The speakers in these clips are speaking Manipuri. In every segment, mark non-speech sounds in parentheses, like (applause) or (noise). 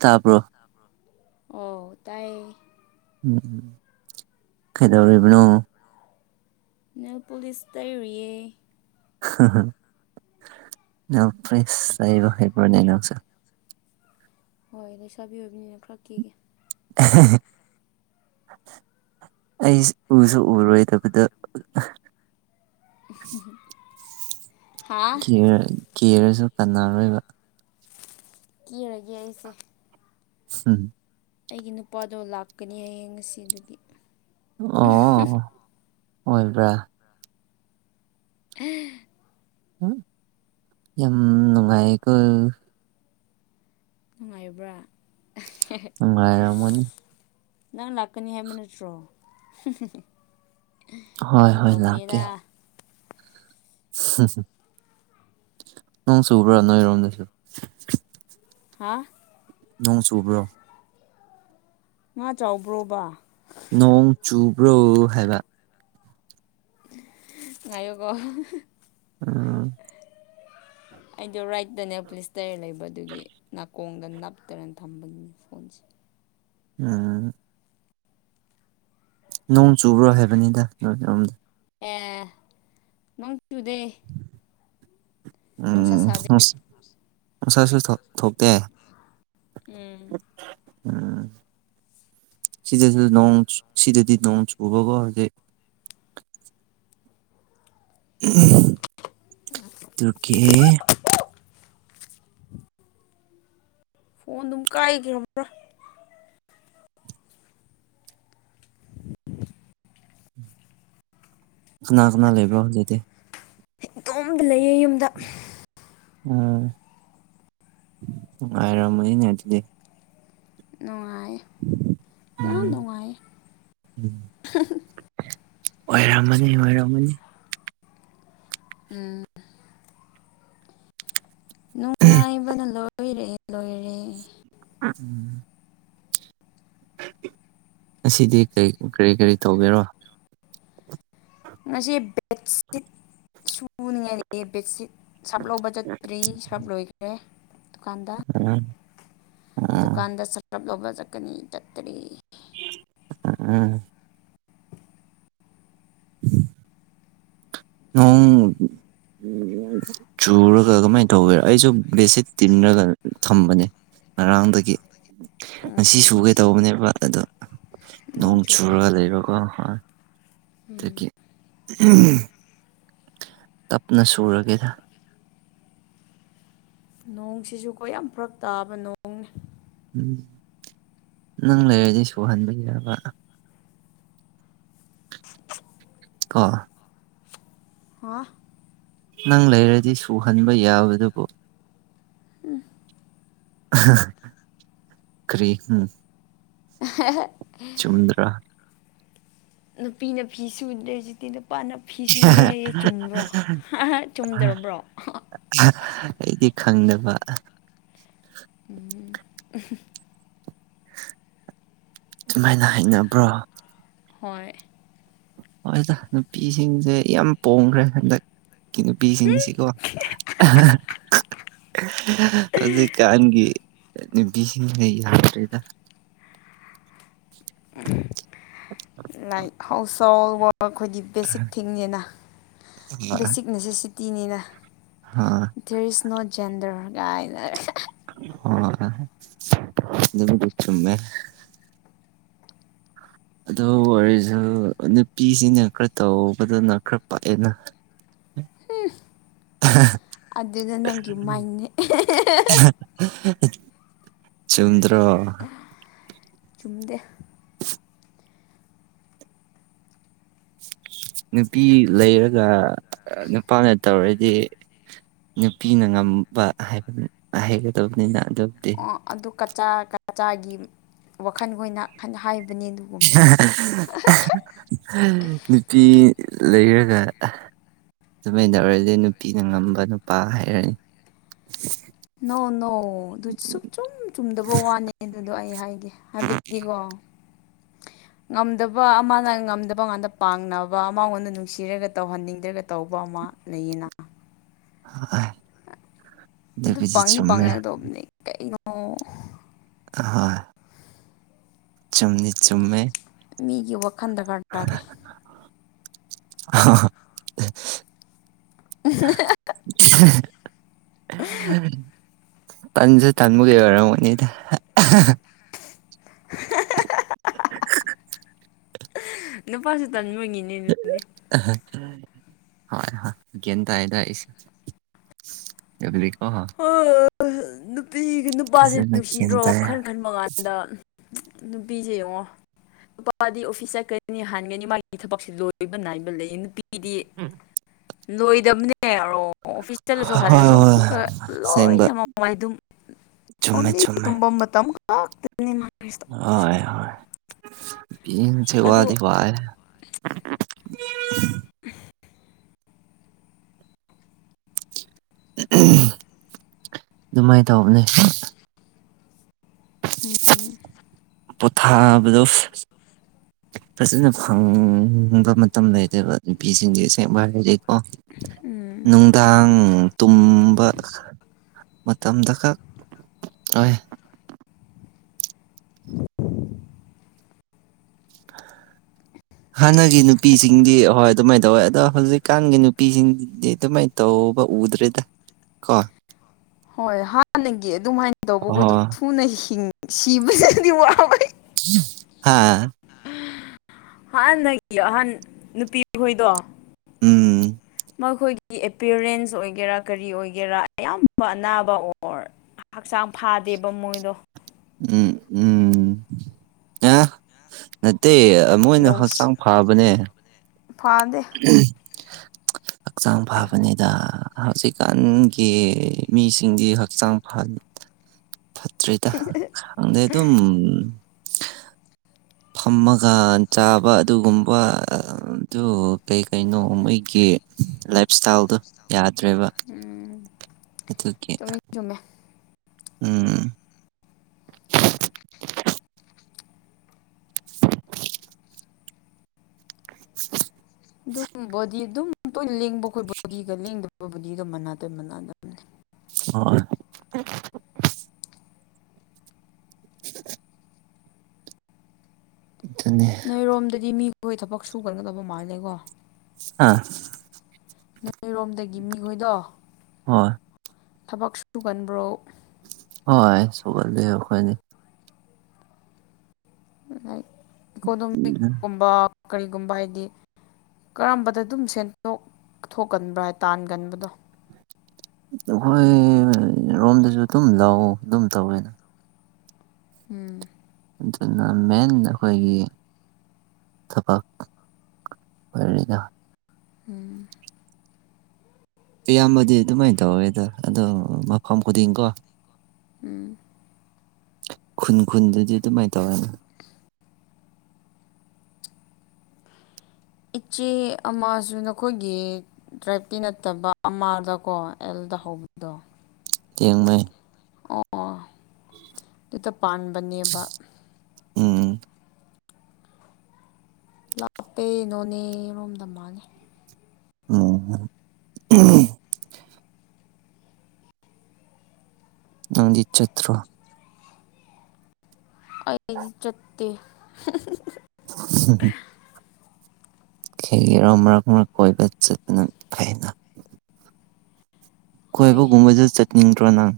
ꯇꯕꯔꯣ ꯑꯣ ꯇꯥꯏ ꯎꯝ ꯀꯩꯗꯧꯔꯤꯕꯅꯣ ꯅꯦꯜ ꯄꯨꯂꯤꯁ ꯇꯩꯔꯤꯩ ꯅ ꯐ꯭ꯔꯦꯕꯕꯅꯦ ꯂꯥꯛꯁ (unintelligible) ꯍꯣꯏ ꯂꯩꯁꯥꯕꯤ ꯑꯣꯏꯕꯅꯤꯅ ꯈꯔ ꯀꯦꯒꯦ (inaudible) ꯑꯩ ꯎꯁꯨ ꯎꯔꯣꯏꯗꯕꯗ (inaudible) ꯍꯥ ꯦ ꯀꯦꯔꯁꯨ ꯀꯅꯔꯣꯏꯕ ꯀꯦꯔꯒꯦ ꯑꯩꯁꯦ ꯍꯝ ꯑꯩꯒꯤ ꯅꯨꯄꯥꯗꯣ ꯂꯥꯛꯀꯅꯤ ꯍꯌꯦꯡ ꯉꯁꯤ ꯑꯗꯨꯒꯤ ꯑꯣ ꯑꯣꯏꯣꯏꯕ꯭ꯔꯥ ꯑ ꯌꯥꯝ ꯅꯨꯡꯉꯥꯏꯀꯣ ꯅꯨꯡꯉꯥꯏꯕ꯭ꯔꯥ ꯃꯥꯏꯔꯃꯅꯤ ꯅꯪ ꯂꯥꯛꯀꯅꯤ ꯍꯥꯏꯕ ꯅꯠꯇ꯭ꯔꯣ ꯍꯣꯏ ꯍꯣꯏ ꯂꯥꯛꯀꯦ ꯀꯩꯗꯧꯕꯅꯤꯗ ꯅꯣꯡ ꯁꯨꯕ꯭ꯔꯥ ꯅꯣꯏ ꯏꯔꯝꯗꯁꯨ ꯍꯥ ꯅꯣꯡ ꯆꯨꯕ꯭ꯔꯣ ꯉꯥ ꯆꯥꯎꯕ꯭ꯔꯣꯕ ꯅꯣꯡ ꯆꯨꯕ꯭ꯔꯣ ꯍꯥꯏꯕ ꯉꯥꯏꯣꯒꯣ ꯎꯝ ꯑꯩꯗꯣ ꯔꯥꯏꯠꯇꯅꯦ ꯄꯨꯂꯤꯁꯇꯔ ꯂꯩꯕ ꯑꯗꯨꯒꯤ ꯅꯥꯀꯣꯡ ꯗ ꯅꯞꯇꯅ ꯊꯝꯕꯒꯤ ꯐꯣꯟꯁꯦ ꯎꯝ ꯅꯣꯡ ꯆꯨꯕ꯭ꯔꯣ ꯍꯥꯏꯕꯅꯤꯗ ꯅꯃꯤꯠꯔꯣꯝꯗ ꯑꯦ ꯅꯣꯡ ꯇꯨꯗꯦ ꯅꯨꯡꯁꯥ ꯁꯥꯗꯦ ꯃꯁꯥꯁꯨ ꯊꯣꯛꯇꯦ ꯎꯝ ꯎꯝ ꯁꯤꯤꯗꯦꯁꯤꯗ ꯅꯣꯡꯆ ꯁꯤꯗꯦꯗꯤ ꯅꯣꯡꯆ ꯎꯣꯛꯖ ꯇ ꯀꯍꯦ ꯐꯣꯟ ꯑꯗꯨꯝ ꯀꯥꯏꯈ꯭ꯔꯕ꯭ꯔꯥ ꯀꯅꯥ ꯀꯅꯥ ꯂꯩꯕ꯭ꯔꯣ ꯍꯧꯖꯤꯛꯇꯤ ꯏꯇꯣꯝꯗ ꯂꯩꯌꯦ ꯌꯨꯝꯗ ꯑ ꯑꯔꯃ ꯉꯦꯇꯗꯤꯦ ꯅꯨꯡꯉꯥꯏ ꯌꯥꯝ ꯎꯝ ꯅꯨꯡꯉꯥꯏ ꯑꯣꯏꯔꯝꯃꯅꯤ ꯑꯣꯏꯔꯝꯃꯅꯤ ꯎꯝ ꯅꯨꯡꯉꯥꯏꯕꯅ ꯂꯣꯏꯔꯦ ꯂꯣꯏꯔꯦ ꯎꯝ ꯑꯁꯤꯗꯤ ꯀꯔꯤ ꯀꯔꯤ ꯇꯧꯕꯒꯦꯔꯣ ꯉꯁꯤ ꯕꯦꯠꯁꯤꯠ ꯁꯨꯅꯤꯡꯉꯥꯏ ꯕꯦꯠꯁꯤꯠ ꯁꯞꯂꯕ ꯆꯠꯇ꯭ꯔꯤ ꯐꯞ ꯂꯣꯏꯈꯦ ꯗꯨꯀꯥꯟꯗ ꯎꯝ ꯎꯝ ꯗꯨꯀꯥꯟꯗ ꯁ꯭ꯔꯞ ꯂꯧꯕ ꯆꯠꯀꯅꯤ ꯆꯠꯇ꯭ꯔꯤ ꯎꯝ ꯎꯝ ꯎꯝ ꯆꯨꯔꯒ ꯀꯃꯥꯏꯅ ꯇꯧꯒꯦ ꯑꯩꯁꯨ ꯕꯦꯠꯁꯤꯠ ꯇꯤꯔꯒ ꯊꯝꯕꯅꯦ ꯉꯔꯥꯡꯗꯒꯤ ꯉꯁꯤ ꯎꯝ ꯁꯨꯒꯦ ꯇꯧꯕꯅꯦꯕ ꯑꯗꯣ ꯅꯣꯡ ꯆꯨꯔꯒ ꯂꯩꯕ ꯀꯣ ꯍ ꯎꯝ ꯇꯞꯅ ꯁꯨꯔꯒꯦꯗ ꯅꯣꯡꯁꯤꯁꯨ ꯀꯣ ꯌꯥꯝ ꯐꯔꯛ ꯇꯥꯕ ꯅꯣꯡꯅꯦ ꯅꯪ ꯂꯩꯔꯗꯤ ꯁꯨꯍꯟꯕ ꯌꯥꯕ (inaudible) ꯑ ꯍꯥ ꯅꯪ ꯂꯩꯔꯗꯤ ꯁꯨꯍꯟꯕ ꯌꯥꯕꯗꯨꯕꯨ ꯎꯝ ꯀꯔꯤ ꯎꯝ (inaudible) ꯆꯨꯝꯗ꯭ꯔꯥ ꯅꯨꯄꯤ ꯅꯨꯄꯤꯤ ꯁꯨꯗ꯭ꯔꯦ ꯍꯧꯖꯤꯛꯇꯤ ꯅꯨ ꯅꯨꯄꯥꯅ ꯐꯤ ꯁꯨꯔꯦ ꯍꯥꯏꯌꯦꯦ ꯆꯨꯝꯕ꯭ꯔꯣ ꯆꯨꯝꯗ꯭ꯔꯕ꯭ꯔꯣ ꯑꯩꯗꯤ ꯈꯪꯗꯕ ꯎꯝ ꯁꯨꯃꯥꯏꯅ ꯍꯅꯕ꯭ꯔꯣ ꯍꯣꯏ ꯍꯗ ꯅꯨꯄꯤꯁꯤꯡꯁꯦ ꯌꯥꯝ ꯄꯣꯡꯈ꯭ꯔꯦ ꯍꯟꯗꯛ ꯅꯨꯄꯤꯁꯤꯡꯁꯤꯀꯣ ꯍꯧꯖꯤꯛꯀꯥꯟꯒꯤ ꯅꯨꯄꯤꯁꯤꯡꯁꯦ ꯌꯥꯗ꯭ꯔꯤꯗ ꯂꯥꯏ ꯍꯥꯎꯁ ꯑꯩꯈꯣꯏꯒꯤ ꯕꯦꯁꯤꯛ ꯊꯤꯡꯅꯤꯅ ꯕꯦꯁꯤꯛ ꯅꯦꯁꯦꯁꯤꯇꯤꯅꯤꯅ ꯗꯦꯔ ꯏꯁ ꯅꯣꯠ ꯖꯦꯟꯗꯔꯒꯥꯏꯅ ꯍꯃꯦ ꯑꯗꯨ ꯋꯥꯔꯤꯁꯨ ꯅꯨꯄꯤꯁꯤꯡꯅ ꯈꯔ ꯇꯧꯕꯗꯅ ꯈꯔ ꯄꯥꯛꯑꯦꯅ ꯑꯗꯨꯅ ꯅꯪꯒꯤ ꯃꯥꯏꯅꯤ ꯆꯨꯝꯗ꯭ꯔ ꯆꯨꯝꯗ ꯅꯨꯄꯤ ꯂꯩꯔꯒ ꯅꯨꯄꯥꯅ ꯇꯧꯔꯗꯤ ꯅꯨꯄꯤꯅ ꯉꯝꯕ ꯍꯥꯏꯕꯅꯤ ꯍꯩꯒꯗꯕꯅꯤꯅ ꯑꯗꯨꯕꯨꯗꯤ ꯑꯣ ꯑꯗꯨ ꯀꯆꯥ ꯀꯆꯥꯒꯤ ꯋꯥꯈꯜꯈ ꯑꯣꯏꯅ ꯍꯥꯏ ꯅꯨꯄꯤ ꯂꯩꯔꯒ ꯑꯗꯨꯃꯥꯏꯅ ꯇꯧꯔꯗꯤ ꯅꯨꯄꯤꯅ ꯉꯝꯕ ꯅꯨꯄꯥ ꯍꯥꯏꯔꯅꯤ ꯅꯣ ꯅꯣ ꯑꯗꯨ ꯁ ꯆꯨꯝ ꯆꯨꯝꯗꯕ ꯋꯥꯅꯤ ꯑꯗꯨꯗꯣ ꯑꯩ ꯍꯥꯏꯒꯦ ꯍꯥꯏꯕꯗꯤꯀꯣ ꯑꯣ (unintelligible) ꯉꯝꯗꯕ ꯑꯃꯅ ꯉꯝꯗꯕ ꯉꯥꯟꯇ ꯄꯥꯡꯅꯕ ꯑꯃꯉꯣꯟꯗ ꯅꯨꯡꯁꯤꯔꯒ ꯇꯧꯍꯟꯅꯤꯡꯗ꯭ꯔꯒ ꯇꯧꯕ ꯑꯃꯛ ꯃꯥ ꯂꯩꯅ (unintelligible) ꯑꯗꯨ ꯑꯗꯨ ꯑꯗꯨꯕꯨꯗꯤ ꯄꯪꯤ ꯆꯨꯝꯃꯦ ꯄꯉꯗꯣꯕꯅꯤ ꯀꯉꯣ ꯍ ꯆꯨꯝꯃꯤ ꯆꯨꯝꯃꯦ ꯃꯤꯒꯤ ꯋꯥꯈꯜ ꯗꯔꯀꯥꯔ ꯇꯥꯗꯦ ꯑ ꯄꯟꯖ ꯇꯥꯟꯃꯨ ꯀꯩ ꯑꯣꯏꯔꯅꯤꯗ ꯅꯄꯥꯁꯨ ꯇꯅꯤ ꯃꯉꯤꯅꯦ ꯑꯗꯨꯗꯤ ꯍꯣꯏ ꯍꯣꯏ ꯦꯟ ꯇ ꯍꯥꯏ ꯇꯁꯨ ꯅꯨꯄꯤ ꯅꯨꯄꯥꯁꯦ ꯐꯖꯅ ꯒ꯭ꯌꯥꯟ ꯅꯨꯡꯁꯤꯗ꯭ꯔꯣ ꯇꯥꯏ ꯍꯣꯏ ꯋꯥꯈꯜ ꯈꯟꯕ ꯀꯥꯟꯗ ꯕꯤꯖ ꯑꯣꯉ ꯅꯨꯄꯥꯗꯤ ꯑꯣꯐꯤꯁ ꯆꯠꯀꯅꯤ ꯍꯥꯟꯒꯅꯤ ꯃꯥꯒꯤ ꯊꯕꯛꯁꯤ ꯂꯣꯏꯕ ꯅꯥꯏꯕ ꯂꯩꯌꯦ ꯅꯨꯄꯤ ꯑꯩꯗꯤ ꯂꯣꯏꯗꯕꯅꯦꯔꯣ ꯑꯣꯐꯤꯁ ꯆꯠꯂꯁꯨ ꯍꯜꯂꯁꯨ ꯍꯣꯏ ꯑꯃꯨꯛꯀ ꯑꯁꯦꯡꯕ ꯂꯣꯏꯅ ꯃꯃꯉꯥꯏ ꯑꯗꯨꯝ ꯆꯨꯝꯃꯦ ꯑꯣꯡꯂꯤ ꯇꯨꯝꯐꯝ ꯃꯇꯝ ꯈꯇ ꯍ ꯍ ꯄꯁ ꯑꯗꯨ ꯋꯥꯗꯤ ꯋꯥꯏ (unintelligible) ꯑꯗꯨꯃꯥꯏꯅ ꯇꯧꯕꯅꯦ ꯎꯝ ꯄꯣꯊꯥꯕꯗꯣ ꯐꯖꯅ ꯐꯪꯕ ꯃꯇꯝ ꯂꯩꯇꯕ ꯅꯨꯄꯤꯁꯤꯡꯁꯦ ꯁꯦꯡꯕꯗꯤ ꯑꯣ ꯎꯝ ꯅꯨꯡꯗꯥꯡ ꯇꯨꯝꯕ ꯃꯇꯝꯗ ꯈꯛ ꯑꯣꯏ ꯍꯥꯟꯅꯒꯤ ꯅꯨꯄꯤꯁꯤꯡꯗꯤ ꯑꯍꯣꯏ ꯑꯗꯨꯃꯥꯏꯅ ꯇꯧꯋꯦ ꯑꯗꯣ ꯍꯧꯖꯤꯛꯀꯥꯟꯒꯤ ꯅꯨꯄꯤꯁꯤꯡꯗꯤ ꯑꯗꯨꯃꯥꯏꯅ ꯇꯧꯕ ꯎꯗ꯭ꯔꯦꯗ ꯀꯣ ꯍꯣꯏ ꯍꯥꯟꯅꯒꯤ ꯑꯗꯨꯃꯥꯏꯅ ꯇꯧꯕ ꯑꯩꯈꯣꯏꯗ ꯑꯣ ꯊꯨꯅ ꯍ ꯁꯤꯕꯁꯗꯤ ꯋꯥꯕꯩ ꯍꯥꯥ ꯍꯥꯟꯅꯒꯤ ꯑꯍꯟ ꯅꯨꯄꯤꯈꯣꯏꯗꯣ ꯎꯝ ꯃꯈꯣꯏꯒꯤ ꯑꯦꯄꯤꯌꯔꯦꯟꯁ ꯑꯣꯏꯒꯦꯔꯥ ꯀꯔꯤ ꯑꯣꯏꯒꯦꯔꯥ ꯑꯌꯥꯝꯕ ꯑꯅꯥꯕ ꯑꯣꯔ ꯍꯛꯆꯥꯡ ꯐꯥꯗꯦꯕ ꯃꯣꯏꯗꯣ ꯎꯝ ꯎꯝ ꯑ ꯑꯇꯩ ꯃꯣꯏꯅ ꯅꯨꯡꯁꯤ ꯍꯛꯆꯥꯡ ꯐꯕꯅꯦ ꯐꯥꯗꯦ ꯍꯛꯆꯥꯡ ꯐꯥꯕꯅꯤꯗ ꯍꯧꯖꯤꯛꯀꯥꯟꯒꯤ ꯃꯤꯁꯤꯡꯗꯤ ꯍꯛꯆꯥꯡ ꯐ ꯇꯔꯤꯇ ꯑꯗ ꯑꯗꯨꯝ ꯐꯝꯃꯒ ꯆꯥꯕ ꯑꯗꯨꯒꯨꯝꯕ ꯑꯗꯨ ꯀꯩ ꯀꯩꯅꯣ ꯃꯣꯏꯒꯤ ꯂꯥꯏꯞ ꯏꯁꯇꯥꯏꯜꯗꯣ ꯌꯥꯗ꯭ꯔꯦꯕ ꯎꯝ ꯑꯗꯨꯒꯤ ꯆꯨꯝꯃꯤ ꯆꯨꯝꯃꯦ ꯎꯝ (inaudible) ꯑꯗꯨꯝ ꯣꯗꯤ ꯑꯗꯨꯝ ꯇꯣꯏꯅ ꯂꯦꯡꯕ ꯑꯩꯈꯣꯏ ꯕꯨꯣꯗꯤꯒ ꯂꯦꯡꯗꯕ ꯕꯨꯣꯗꯤꯒ ꯃꯅꯥꯗ ꯃꯅꯗꯕꯅꯤ ꯑꯣ ꯑꯗꯨꯅꯤ ꯅꯣꯏꯔꯣꯝꯗꯗꯤ ꯃꯤꯈꯣꯏ ꯊꯕꯛ ꯁꯨꯒꯅꯒꯗꯕ ꯃꯥꯜꯂꯦꯀꯣ ꯑ ꯃꯔꯣꯝꯗꯒꯤ ꯃꯤꯈꯣꯏꯗꯣ ꯍꯣꯏ ꯊꯕꯛ ꯁꯨꯒꯟꯕ꯭ꯔꯣ ꯍꯣꯏ ꯁꯣꯛꯒꯜꯂꯤ ꯑꯩꯈꯣꯏꯅꯤ ꯏꯀꯣꯗꯣꯃꯤꯛꯀꯨꯝꯕ ꯀꯔꯤꯒꯨꯝꯕ ꯍꯥꯏꯗꯤ ꯀꯔꯝꯕꯗ ꯑꯗꯨꯝ ꯁꯦꯟꯗꯣꯛ ꯊꯣꯛꯀꯟꯕ꯭ꯔ ꯍꯥꯏ ꯇꯥꯟꯒꯟꯕꯗꯣ ꯑꯩꯈꯣꯏ ꯔꯣꯝꯗꯁꯨ ꯑꯗꯨꯝ ꯂꯥꯛꯑꯣ ꯑꯗꯨꯝ ꯇꯧꯋꯦꯅ ꯎꯝ ꯑꯗꯨꯅ ꯃꯦꯟ ꯑꯩꯈꯣꯏꯒꯤ ꯆꯐ ꯑꯣꯏ ꯎꯝ ꯑꯌꯥꯝꯕꯗꯤ ꯑꯗꯨꯃꯥꯏꯅ ꯇꯧꯋꯦꯗ ꯑꯗꯣ ꯃꯐꯝ ꯈꯨꯗꯤꯡꯀꯣ ꯎꯝ ꯈꯨꯟ ꯈꯨꯟꯗꯨꯗꯤ ꯑꯗꯨꯃꯥꯏꯅ ꯇꯧꯔꯅ ꯏꯆꯦ ꯑꯃꯁꯨ ꯅꯈꯣꯏꯒꯤ ꯇ꯭ꯔꯥꯏꯞꯀꯤꯤ ꯅꯠꯇꯕ ꯑꯃꯥꯗꯀꯣ ꯑꯦꯜ ꯗꯍꯕꯗ ꯂꯦꯡꯃꯦ ꯑꯣ ꯑꯗꯨꯇ ꯄꯥꯟꯕꯅꯦꯕ ꯎꯝ ꯍꯥꯞꯄꯦ ꯅꯣꯅꯦꯔꯣꯝꯗ ꯃꯥꯥꯡꯉꯦ ꯎꯝ ꯅꯪꯗꯤ ꯆꯠꯇ꯭ꯔꯣ ꯑꯩ ꯆꯠꯇ ꯍꯝ ꯍꯔ ꯑꯃꯔ ꯀꯔ ꯀꯣꯏꯕꯠ ꯆꯅ ꯊꯥꯏꯅ ꯍꯣꯏ ꯀꯣꯏꯕꯒꯨꯝꯕꯁꯨ ꯆꯠꯅꯤꯡꯗ꯭ꯔꯣ ꯅꯪ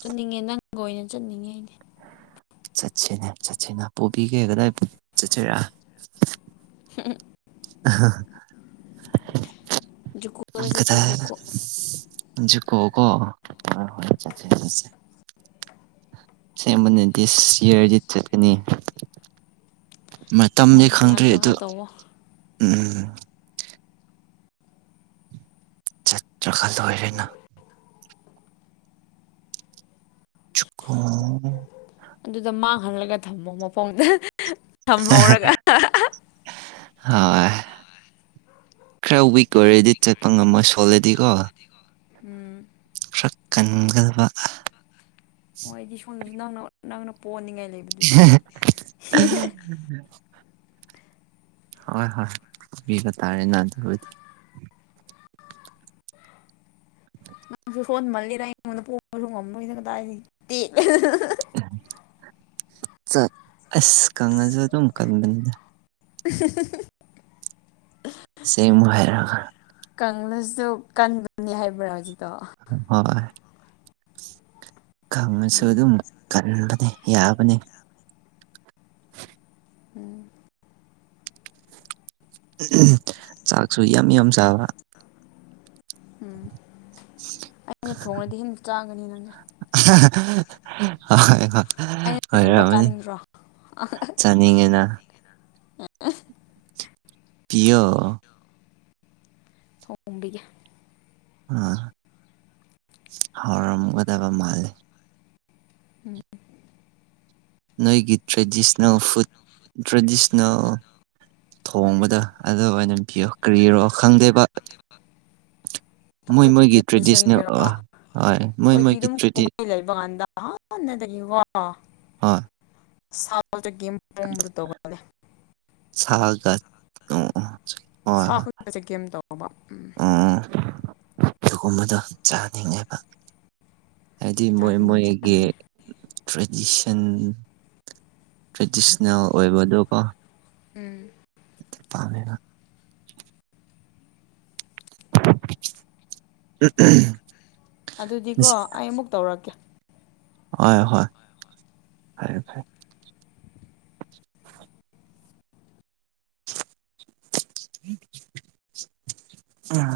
ꯆꯠꯅꯤꯡꯉꯦ ꯅꯪꯒ ꯑꯣꯏꯅ ꯆꯠꯅꯤꯡꯉꯦ ꯑꯩꯅꯦ ꯆꯠꯁꯤꯅꯦ ꯆꯠꯁꯦꯅꯦ ꯄꯨꯣꯕꯤꯒꯦ ꯀꯗꯥꯏꯕꯤ ꯆꯠꯁꯤꯔ ꯎꯝ ꯑ ꯨꯀꯨꯗ ꯆꯦ ꯨꯀ ꯖꯤ ꯀꯣ ꯀꯣ ꯍ ꯍꯣꯏꯦ ꯁꯦꯝꯕꯅ ꯗꯤꯁ ꯌꯔꯖꯤꯠ ꯆꯠꯀꯅꯤ ꯃꯇꯝꯗꯤ ꯍꯣꯏ ꯄ꯭ꯂꯥꯟ ꯈꯪꯗ꯭ꯔꯔꯤ ꯑꯗꯨ ꯇꯧꯔ ꯇꯧꯋꯣ ꯎꯝ ꯆꯠ ꯆ꯭ꯔ ꯈꯜꯗ ꯑꯣꯏꯔꯦꯅ (unintelligible) ꯑꯗꯨꯗ ꯃꯥꯡꯍꯂꯒ ꯊꯝꯃꯣ ꯃꯐꯝꯗ ꯊꯝꯍꯧꯔꯒ ꯍꯣꯏ ꯈꯔ ꯋꯤꯛ ꯑꯣꯏꯔꯗꯤ ꯆꯠꯄ ꯉꯝꯃꯣꯏ ꯁꯣꯜꯂꯗꯤꯀꯣ ꯎꯝ ꯁꯛꯀꯟꯒꯜꯕ ꯍꯣꯏ ꯑꯩꯗꯤ ꯁꯣꯝꯗꯁꯨ ꯅꯪꯅ ꯅꯪꯅ ꯄꯣꯟꯅꯤꯡꯉꯥꯏ ꯂꯩꯕꯗꯨꯗꯤ (unintelligible) ꯍꯣꯏ ꯍꯣꯏ ꯇꯕꯤꯕ ꯇꯥꯔꯦ ꯑꯗꯨꯕꯨꯗꯤ (unintelligible) ꯁꯣꯟꯃꯜꯂꯦꯔ ꯑꯩꯉꯣꯟꯗ ꯄꯣꯕꯁꯨ ꯉꯝꯃꯣꯏꯗꯪ ꯇꯗꯤ ꯇꯦꯠꯂꯦ ꯑꯁ ꯀꯉꯖ ꯑꯗꯨꯝꯀꯥꯟꯕꯅꯦꯗ (unintelligible) ꯁꯦꯃ ꯍꯥꯏꯔ ꯀꯪꯂꯁꯤꯗ ꯀꯟꯕꯅꯤ ꯍꯥꯏꯕ꯭ꯔꯥ ꯍꯧꯖꯤꯗꯣ ꯍꯣꯏ ꯈꯪꯉꯁꯨ ꯎꯝ ꯑꯗꯨꯝ ꯀꯟꯕꯅꯦ ꯌꯥꯕ (unintelligible) ꯎꯝ ꯆꯥꯛꯁꯨ ꯌꯥꯝ ꯌꯥꯝ ꯁꯥꯕ ꯎꯝ ꯑꯩꯅ ꯊꯣꯡꯉꯗꯤ ꯁꯝ ꯆꯥꯒꯅꯤ ꯅꯪꯁꯦ (unintelligible) ꯍꯣꯏ ꯍꯣꯏ ꯍꯣꯏ ꯑꯩꯅ ꯊꯣꯡꯕ ꯑꯣꯏꯣꯏꯔꯝꯃꯅꯤ ꯆꯥꯅꯤꯡꯗ꯭ꯔꯣ ꯆꯥꯅꯤꯡꯉꯦꯅ (unintelligible) ꯄꯤꯌꯣ ꯊꯣꯡꯕꯤꯒꯦ (unintelligible) ꯍꯧꯎꯔꯝꯒꯗꯕ ꯃꯥꯜꯂꯦ ꯎꯝ ꯅꯣꯏꯒꯤ ꯇ꯭ꯔꯦꯗꯤꯁꯅꯦꯜ ꯐꯨꯗ ꯇ꯭ꯔꯦꯁ (unintelligible) ꯊꯣꯡꯕꯗ ꯑꯗꯨ ꯑꯣꯏꯅ ꯄꯤꯌꯣ ꯀꯔꯤꯔꯣ ꯈꯪꯗꯦꯕ (unintelligible) ꯑꯩꯈꯣꯏꯒꯤ ꯇ꯭ꯔꯦꯗꯤꯁꯅꯦꯜ ꯇ꯭ꯔꯦꯗꯤꯁꯟꯒꯤꯔꯣ ꯍꯣꯏ ꯃꯣꯏ ꯑꯩꯈꯣꯏꯗꯤ ꯃꯣꯏꯒꯤ ꯑꯗꯨꯝ ꯇ꯭ꯔꯦꯗꯤ ꯀꯨꯝꯍꯩ ꯂꯩꯕ ꯀꯥꯟꯗ ꯍꯥꯟꯅꯗꯒꯤ (unintelligible) ꯍꯣꯏ ꯁꯥ ꯆꯀꯤ ꯄꯨꯝꯝꯕꯗꯨ ꯇꯧꯒꯦ ꯁꯥꯒ ꯑꯣ ꯍꯣꯏ ꯁꯥ ꯍꯣꯏ ꯈꯨꯗꯤꯡꯃꯛ ꯆꯒꯦꯝ ꯇꯧꯕꯧꯕ ꯎꯝ ꯑꯗꯨꯒꯨꯝꯕꯗꯣ ꯆꯥꯅꯤꯡꯉꯦꯕ ꯍꯥꯏꯗꯤ ꯃꯣꯏ ꯆꯥꯒꯅꯤ ꯃꯣꯏꯒꯤ ꯆꯥꯒꯅꯤ ꯇ꯭ꯔꯦꯗꯤꯁꯟ ꯇ꯭ꯔꯦꯗꯤꯁꯅꯦꯜ ꯑꯣꯏꯕꯗꯣꯀꯣ ꯎꯝ ꯄꯥꯃꯦꯕ ꯆꯠꯇ (unintelligible) ꯑꯗꯨꯗꯤꯀꯣ ꯑꯩ ꯑꯃꯨꯛ ꯇꯧꯔꯛꯀꯦ ꯍꯣꯏ ꯍꯣꯢ ꯐꯔꯦ ꯐꯔꯦ (inaudible)